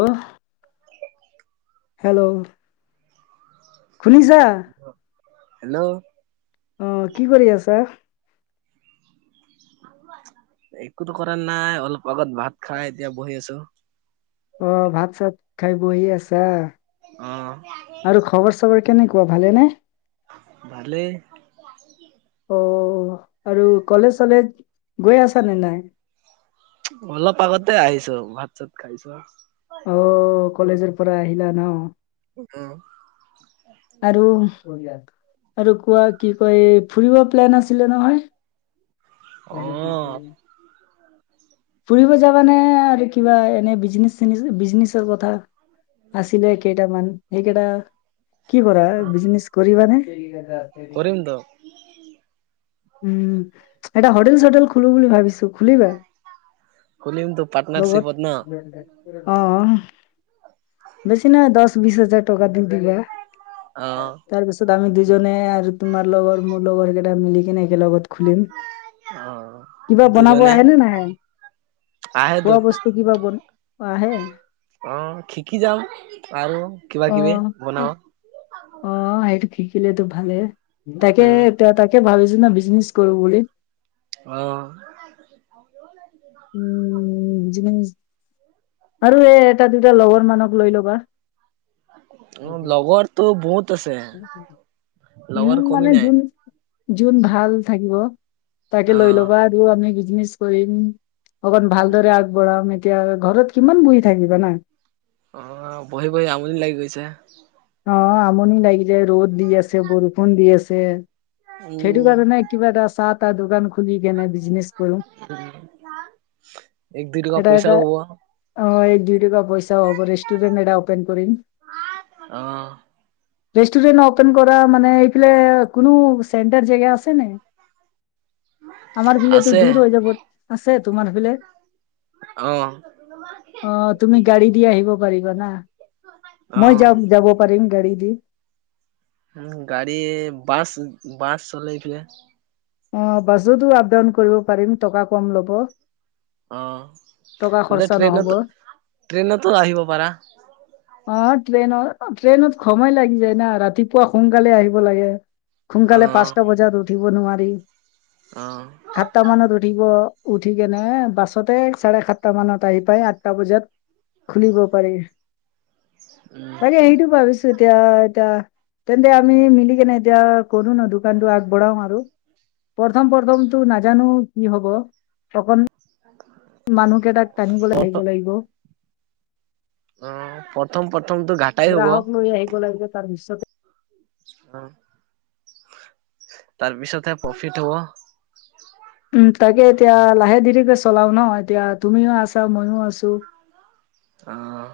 আহ। [unintelligible] হেল্ল'। শুনিছা? হেল্ল'। আহ কি কৰি আছা? একোতো কৰা নাই অলপ আগত ভাত খাই এতিয়া বহি আছো। অ ভাত চাত খাই বহি আছা। আহ। আৰু খবৰ চবৰ কেনেকুৱা ভালেনে? ভালেই। অ আৰু কলেজ চলেজ গৈ আছা নে নাই। অলপ প আগতে আহিছো ভাত চাত খাইছো। অ কলেজৰ পৰা আহিলা ন। উম আৰু আৰু কোৱা কি কয় ফুৰিব প্লেন আছিলে নহয়। অ হন দিছে ফুৰিব যাবানে আৰু কিবা এনে বিজনেচ চ বিজনেচৰ কথা। আছিলে কেইটামান এইকেইটা কি কৰা বিজনেচ কৰিবানে। স [inaudible] কৰিমতো উম এটা হোটেল চোটেল খুলো বুলি ভাবিছো খুলিবা। খুলিমতো বত পাৰ্টনাৰশ্বিপত ন [unintelligible] অহ বেছি নহয় দশ বিশ হাজাৰ টকা দিমিনি। অ তাৰ পিছত আমি দুজনে আৰু তোমাৰ লগৰ মোৰ লগৰ কেইটা মিলি কিনে। কে লগত খুলিম। অ কিবা বনাব দুজনে আহেনে নাহে আহে তো খোৱা বস্তু কিবা বন। আহে। অ শিকি যাম। আৰু কিবা কিবি অহ - অহ বনাব -অহ সেইটো কি? খুলিলি তু ভালে উম তাকে- তাকে ভাবিছো না বিজনেছ কৰো বুলি। অহ উম [unintelligible] আৰু এই এটা -দুটা লগৰ মানক লৈ ল'বা। অহ, লগৰটো বহুত আছে লগৰ উম, কমি মানে নাই যোন- যোন ভাল থাকিব। তাকে অ লৈ ল'বা আৰু আমি বিজনেচ কৰিম অকণ ভালদৰে আগবঢ়াম এতিয়া ঘৰত কিমান বহি থাকিবা না অহ, বহি -বহি আমনি লাগি গৈছে। অহ, আমনি লাগি যায় ৰ'দ দি আছে, বৰষুণ দি আছে সেইটো উম কাৰণে কিবা এটা চাহ -তাহ দোকান খুলি কেনে বিজনেছ কৰো। এক দুই টকা এটা এটা পইচাও হ'ব। অ এক দুই টকা পইচাও হ'ব ৰেষ্টৰেট এটা অপেন কৰিম। অহ ৰেষ্টুৰেণ্ট অপেন কৰা মানে এইফালে কোনো চেণ্টাৰ জেগা আছে নাই? আমাৰ বিলেতো আছে দূৰ হৈ যাব, আছে তোমাৰ সিফেলে? অ [inaudible] অহ তুমি গাড়ী দি আহিব পাৰিবা না? অ মই যাম যাব পাৰিম গাড়ী দি। উম, গাড়ী বাছ -বাছ চলে এতিয়া। অহ, বাছতো আপ- ডাউন কৰিব পাৰিম টকা কম ল'ব। অহ, টকা নে খৰচা নহ'ব ট্ৰেইনত -ট্ৰেইনতো আহিব পাৰা। অ ট্ৰেইনত- ট্ৰেইনত সময় লাগি যায় না ৰাতিপুৱা সোনকালে আহিব লাগে অ সোনকালে পাঁচটা বজাত উঠিব নোৱাৰি অ সাততা মানত উঠিব উঠি কেনে বাছতে চাৰে সাতটা মানত আহি পাই আঠটা বজাত খুলিব পাৰি উম তাকে হেইটো ভাবিছো এতিয়া- এতিয়া তেন্তে আমি মিলি কেনে এতিয়া কৰো ন' দোকানটো আগবঢ়াও আৰু প্ৰথম- প্ৰথমটো নাজানো কি হব তখন মানুহ কেইটাক টানিবলৈ আহিব লাগিব অহ, প্ৰথম -প্ৰথমটো ঘাটাই হ'ব। গ্ৰাহক লৈ আহিব লাগিব তাৰ পিছতে অহ, তাৰপিছতহে প্ৰফিট হব। উম, তাকে এতিয়া লাহে দেৰিকে চলাও ন' এতিয়া তুমিও আছা, মইও আছো। [inaudible] আহ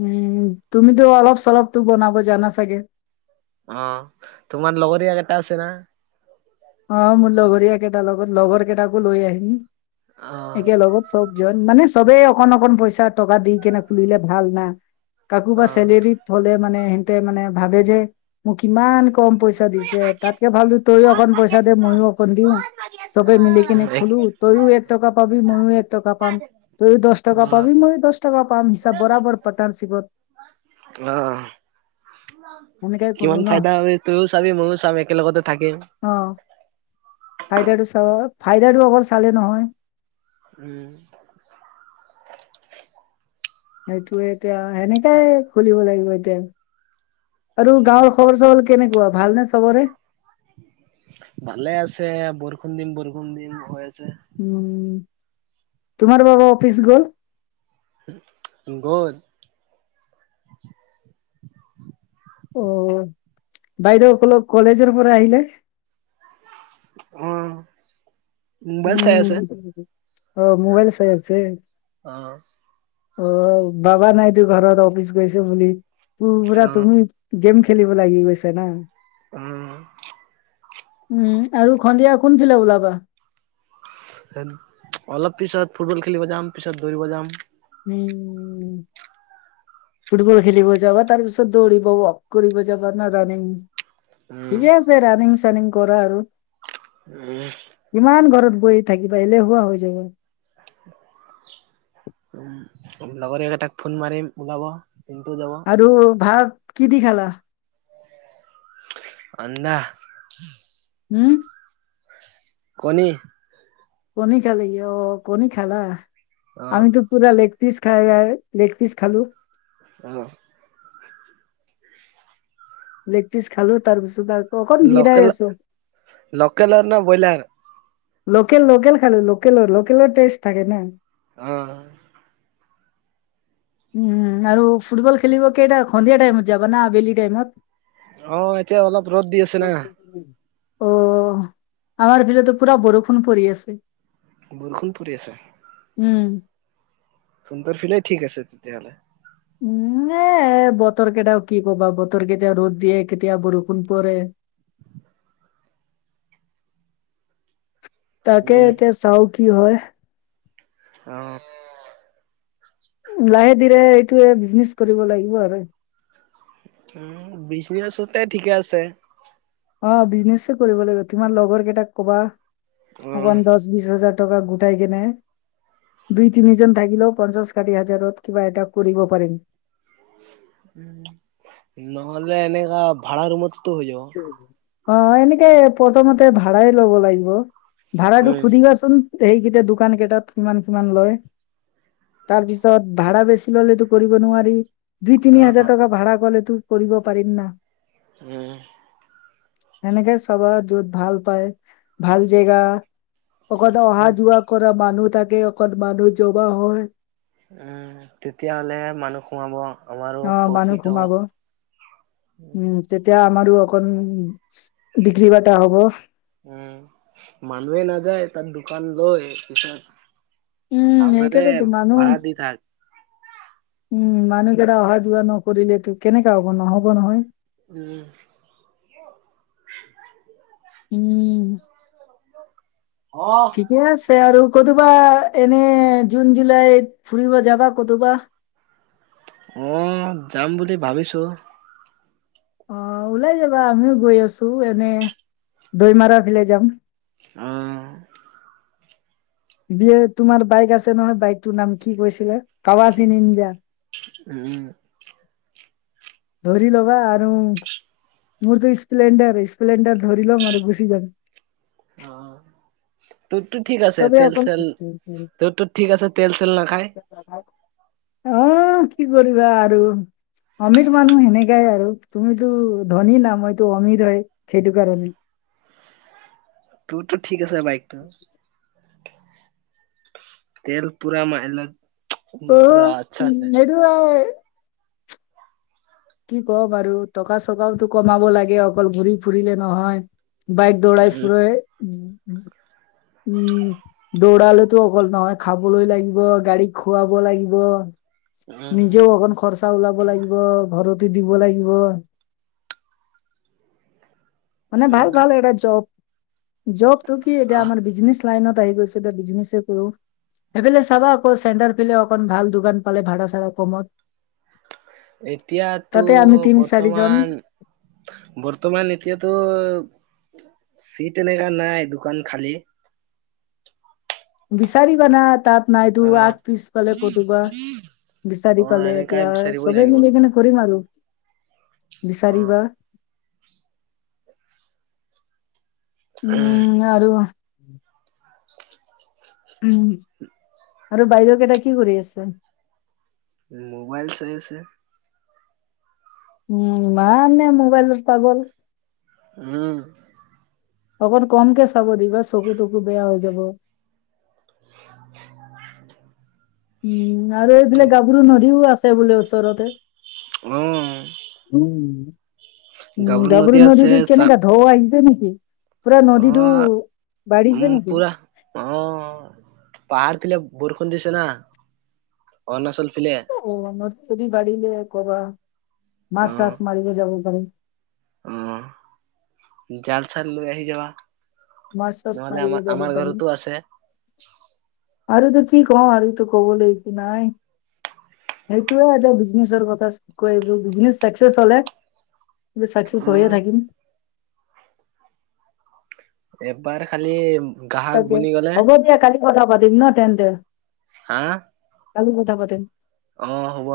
উম, তুমিতো অলপ -চলপ তো বনাব জানা চাগে? অহ, তোমাৰ লগৰীয়া কেইটা আছে না? অহ, মোৰ লগৰীয়া কেইটাৰ লগত লগৰ কেইটাকো লৈ আহিম অ একে লগত চব যত মানে চবেই অকন -অকণ পইচা টকা দি কেনে খুলিলে ভাল না? কাকো বা অ চেলেৰিত হলে মানে হিনটে মানে ভাবে যে মোক কিমান কম পইচা দিছ তাতকে ভালটো তইও অকণ পইচা দে মইও অকণ দিও চবে মিলি কিনে এক খোলো তইও এক টকা পাবি ময়ো এক টকা পাম। তইও দচ টকা অ পাবি মইও দচ টকা পাম হিচাপ বৰাবৰ পাটনাৰ চিপট। আহ সেনেকাই কৰো কিমান ন ফাইদা হয় তইও চাবি ময়ো চাম একেলগতে থাকিম। ফাইদাৰটো চ ফাইদাৰটো অকল চালে নহয় উম সেইটোয়ে এতিয়া সেনেকাই খুলিব লাগিব এতিয়া। আৰু গাঁৱৰ খবৰ- চবৰ কেনেকুৱা ভালনে চবৰে? ভালে আছে বৰষুণ দিম -বৰষুণ দিম হৈ আছে। উম তোমাৰ বাবা অফিচ গ'ল? গ'ল অ বাইদেউ অল কলেজৰ পৰা আহিলে? আহ উম অ মোবাইল চাই আছে? অ অ বাবা নাই'তো ঘৰত অফিচ গৈছে বুলি অ পুৰা তুমি গেম খেলিব লাগি গৈছে না? উম উম আৰু খন্দিয়া কোনফিলে ওলাবা? অলপ পিছত ফুটবল খেলিব যাম, পিছত দৌৰিব যাম, উম ফুটবল খেলিব যাবা তাৰ পিছত দৌৰিব ৱক কৰিব যাবা না ৰানিং? উম ঠিকে আছে ৰানিং চনিং কৰা আৰু। উম বৈ থাকিবা এলে হোৱা হৈ যা য়গ লগৰকেইটাক ফোন মাৰিম ওলাব। পিন্টু যাব আৰু ভাত কি দি খালা। আন্দা। হম কণী। কণী খালি অ কণী খালা অ আমিতো পুৰা লে পিচ খাইয়া লেক পিছ খালোঁ। আহ লেগ পিচ খালোঁ তাৰপিছত আৰু। লোকেল লোকেলৰ ন ব্ৰইলাৰ লোকেল লোকেল খালে লোকেলৰ লোকেলৰ টেষ্ট থাকে ন। আহ উম আৰু ফুটবল খেলিব কেইটা সন্দিয়া টাইমত যাবা না আবেলি টাইমত। অ এতিয়া অলপ ৰ'দ দি আছে না। অ আমাৰ ভিৰতো পুৰা বৰষুণ পৰি আছে। বৰষুণ পৰি আছে। উম! তহঁতৰ ফালেই ঠিক আছে তেতিয়াহলে। উম বতৰ কেইটাও কি কবা বতৰ কেইতিয়াও ৰ'দ দিয়ে কেতিয়া বৰষুণ পৰে। [inaudible] তাকে উম এতিয়া চাও কি হয়। আহ। লাহে ধীৰে এইটোৱে বিকনেচ কৰিব লাগিব আৰু। উম বিজনেছতে ঠিকে আছে। অ বিজনেচ কৰিব লাগিব তোমাৰ লগৰ কেইটাক ক'বা উম অকমান দহ, বিশ হাজাৰ। টকা গোটাই কেনে দুই তিনিজন থাকিলেও পঞ্চাশ কাঠি হাজাৰত কিবা এটা কৰিব পাৰিম। নহ'লে এনেকা ভাড়া ৰোমতো হৈ যাব। অ এনেকে প্ৰথমতে ভাড়াই ল'ব লাগিব ভা়টো উম সুধিবাচোন। সেইকেইটা দোকান কেইটাত কিমান কিমান লয়। তাৰপিছত ভাড়া বেছি ললেতো কৰিব নোৱাৰি। দুই অ তিনি হাজাৰ টকা ভাড়া কৰিলে তই কৰিব পাৰিম ন। উম! হেনেকে চাবা য'ত ভাল পায় ভাল জেগা। অকলটো অহা উম যোৱা কৰা মানুহ থাকে অক মানুহ জমা হয়। উম! তেতিয়াহলে মানুহ সোমাব আমাৰো অ মানুহ প্ৰফিট হ'ব সোমাব উম! তেতিয়া। আমাৰো অক বিক্ৰী বাটা হ'ব। উম মানুহে নাযায় তাৰ দোকান লৈ। উম আমাৰে সেইকেইটা তো মানুহ ভাড়া দি থাক উম! মানুহকেইতা অহা যোৱা নকৰিলে কেনেকা হ'ব ন হ'ব নহয়। উম! উম! অ ঠিকে আছে আৰু। কথোবা এনে জুন জুলাই ফুৰিব যাবা কথোবা। আহ যাম বুলি ভাবিছো। অ ওলাই যাবা আমিও গৈ আছো এনে দৈমাৰা ফালে যাম। আহ বিয়েৰ তোমাৰ বাইক আছে নহয়, বাইকটোৰ নাম কি কৈছিলে কাৱাচ ইন ইণ্ডিয়া। উম'। ধৰি ল'বা আৰু মোৰতো স্পেলণ্ডাৰ, স্পেলণ্ডাৰ ধৰি ল'ম আৰু গুচি যাম। অ'। তোৰতো ঠিক আছে, চবে অকল তেল-চেল তোৰ তোৰ ঠিক আছে তেল-চেল নাখায়। অ' কি কৰিবা আৰু অমিৰ মানুহ সেনেকাই আৰু তুমিতো ধনী নাইতো অমিৰ হয় সেইটো কাৰণে [inaudible] তোৰতো ঠিক আছে বাইকটো। তেলপুৰা ম এল অ' উম [unintelligible] কি কম আৰু টকা-চকাওতো কমাব লাগে, অকল ঘূৰি ফুৰিলে নহয়। বাইক দৌৰাই উম, ফুৰে, বা উম, দৌৰালেতো অকল নহয়, খাবলৈ লাগিব, গাড়ীক খুৱাব লাগিব। উম, নিজেও অকন খৰচা ওলাব লাগিব ঘৰত দিব লাগিব। মানে ভাল উম, ভাল এটা জব জবতটো কি এতিয়া আহ আমাৰ বিজনেছ লাইনত আহি গৈছে, এতিয়া বিজনেছে কৰো। সেইফালে চাবা আকৌ চেণ্ডাৰ পিললে অকণ ভাল দোকান পালে, ভাড়া-চাড়া কমত। এতিয়াতো তাতে আমি তিনি চাৰিজন বৰ্তমান, বৰ্তমান এতিয়াতো চীট এনেকা নাই দোকান খালী বিচাৰিবা না তাত নাইতো অ', আগ-পিছফালে কতুবা বিচাৰি অ', পালে এনেকাই এতিয়া বিচাৰিবই চবে লাগিব মিলি কেনে কৰিম আৰু অ', বিচাৰিবা। উম আৰু [inaudible] উম আৰু বাইৰে কেইটা কি কৰি আছে। মোবাইল চাই আছে। উম, ইমান নে মোবাইলৰ পাগল? উম। অকণ কমকে চাব দিবা, চকু-তকু বেয়া হৈ যাব। [unintelligible] উম আৰু এইবিলাক গাভৰু নদীও আছে বোলে ওচৰতে অ'। উম, গাভৰু আছে নদীতো চা কেনেকা ঢৌ আহিছে নেকি? পুৰা নদীতটো অ', উম, বাঢ়িছে নেকি? পুৰা ফেলে বৰষুণ দিছে না অৰুণাচল ফালে অ' নদী-চদী বাঢ়িলে কবা অ', মাছ-চাছ মাৰিব যাব পাৰি। অ' জাল-চাল লৈ আহি যাবা। মাছ-চাছ নহ'লে মাৰিব আমাৰ যাব আমাৰ পাৰিম ঘৰতো আছে। আৰু কি কও আৰু ক'বলৈটো একো নাই। সেইটোয়ে এতিয়া বিজনেচৰ কথা শিকি আহিছো বিজনেচ চাকচেছ হ'লে ত' চাকচেছ হৈয়ে উম, থাকিম। এবাৰ খালি গ্ৰাহক তাকে বনি গ'লে হ'ব দিয়া, কালি কথা পাতিম ন তেন্তে। হা। কালি কথা পাতিম। অ' হ'ব।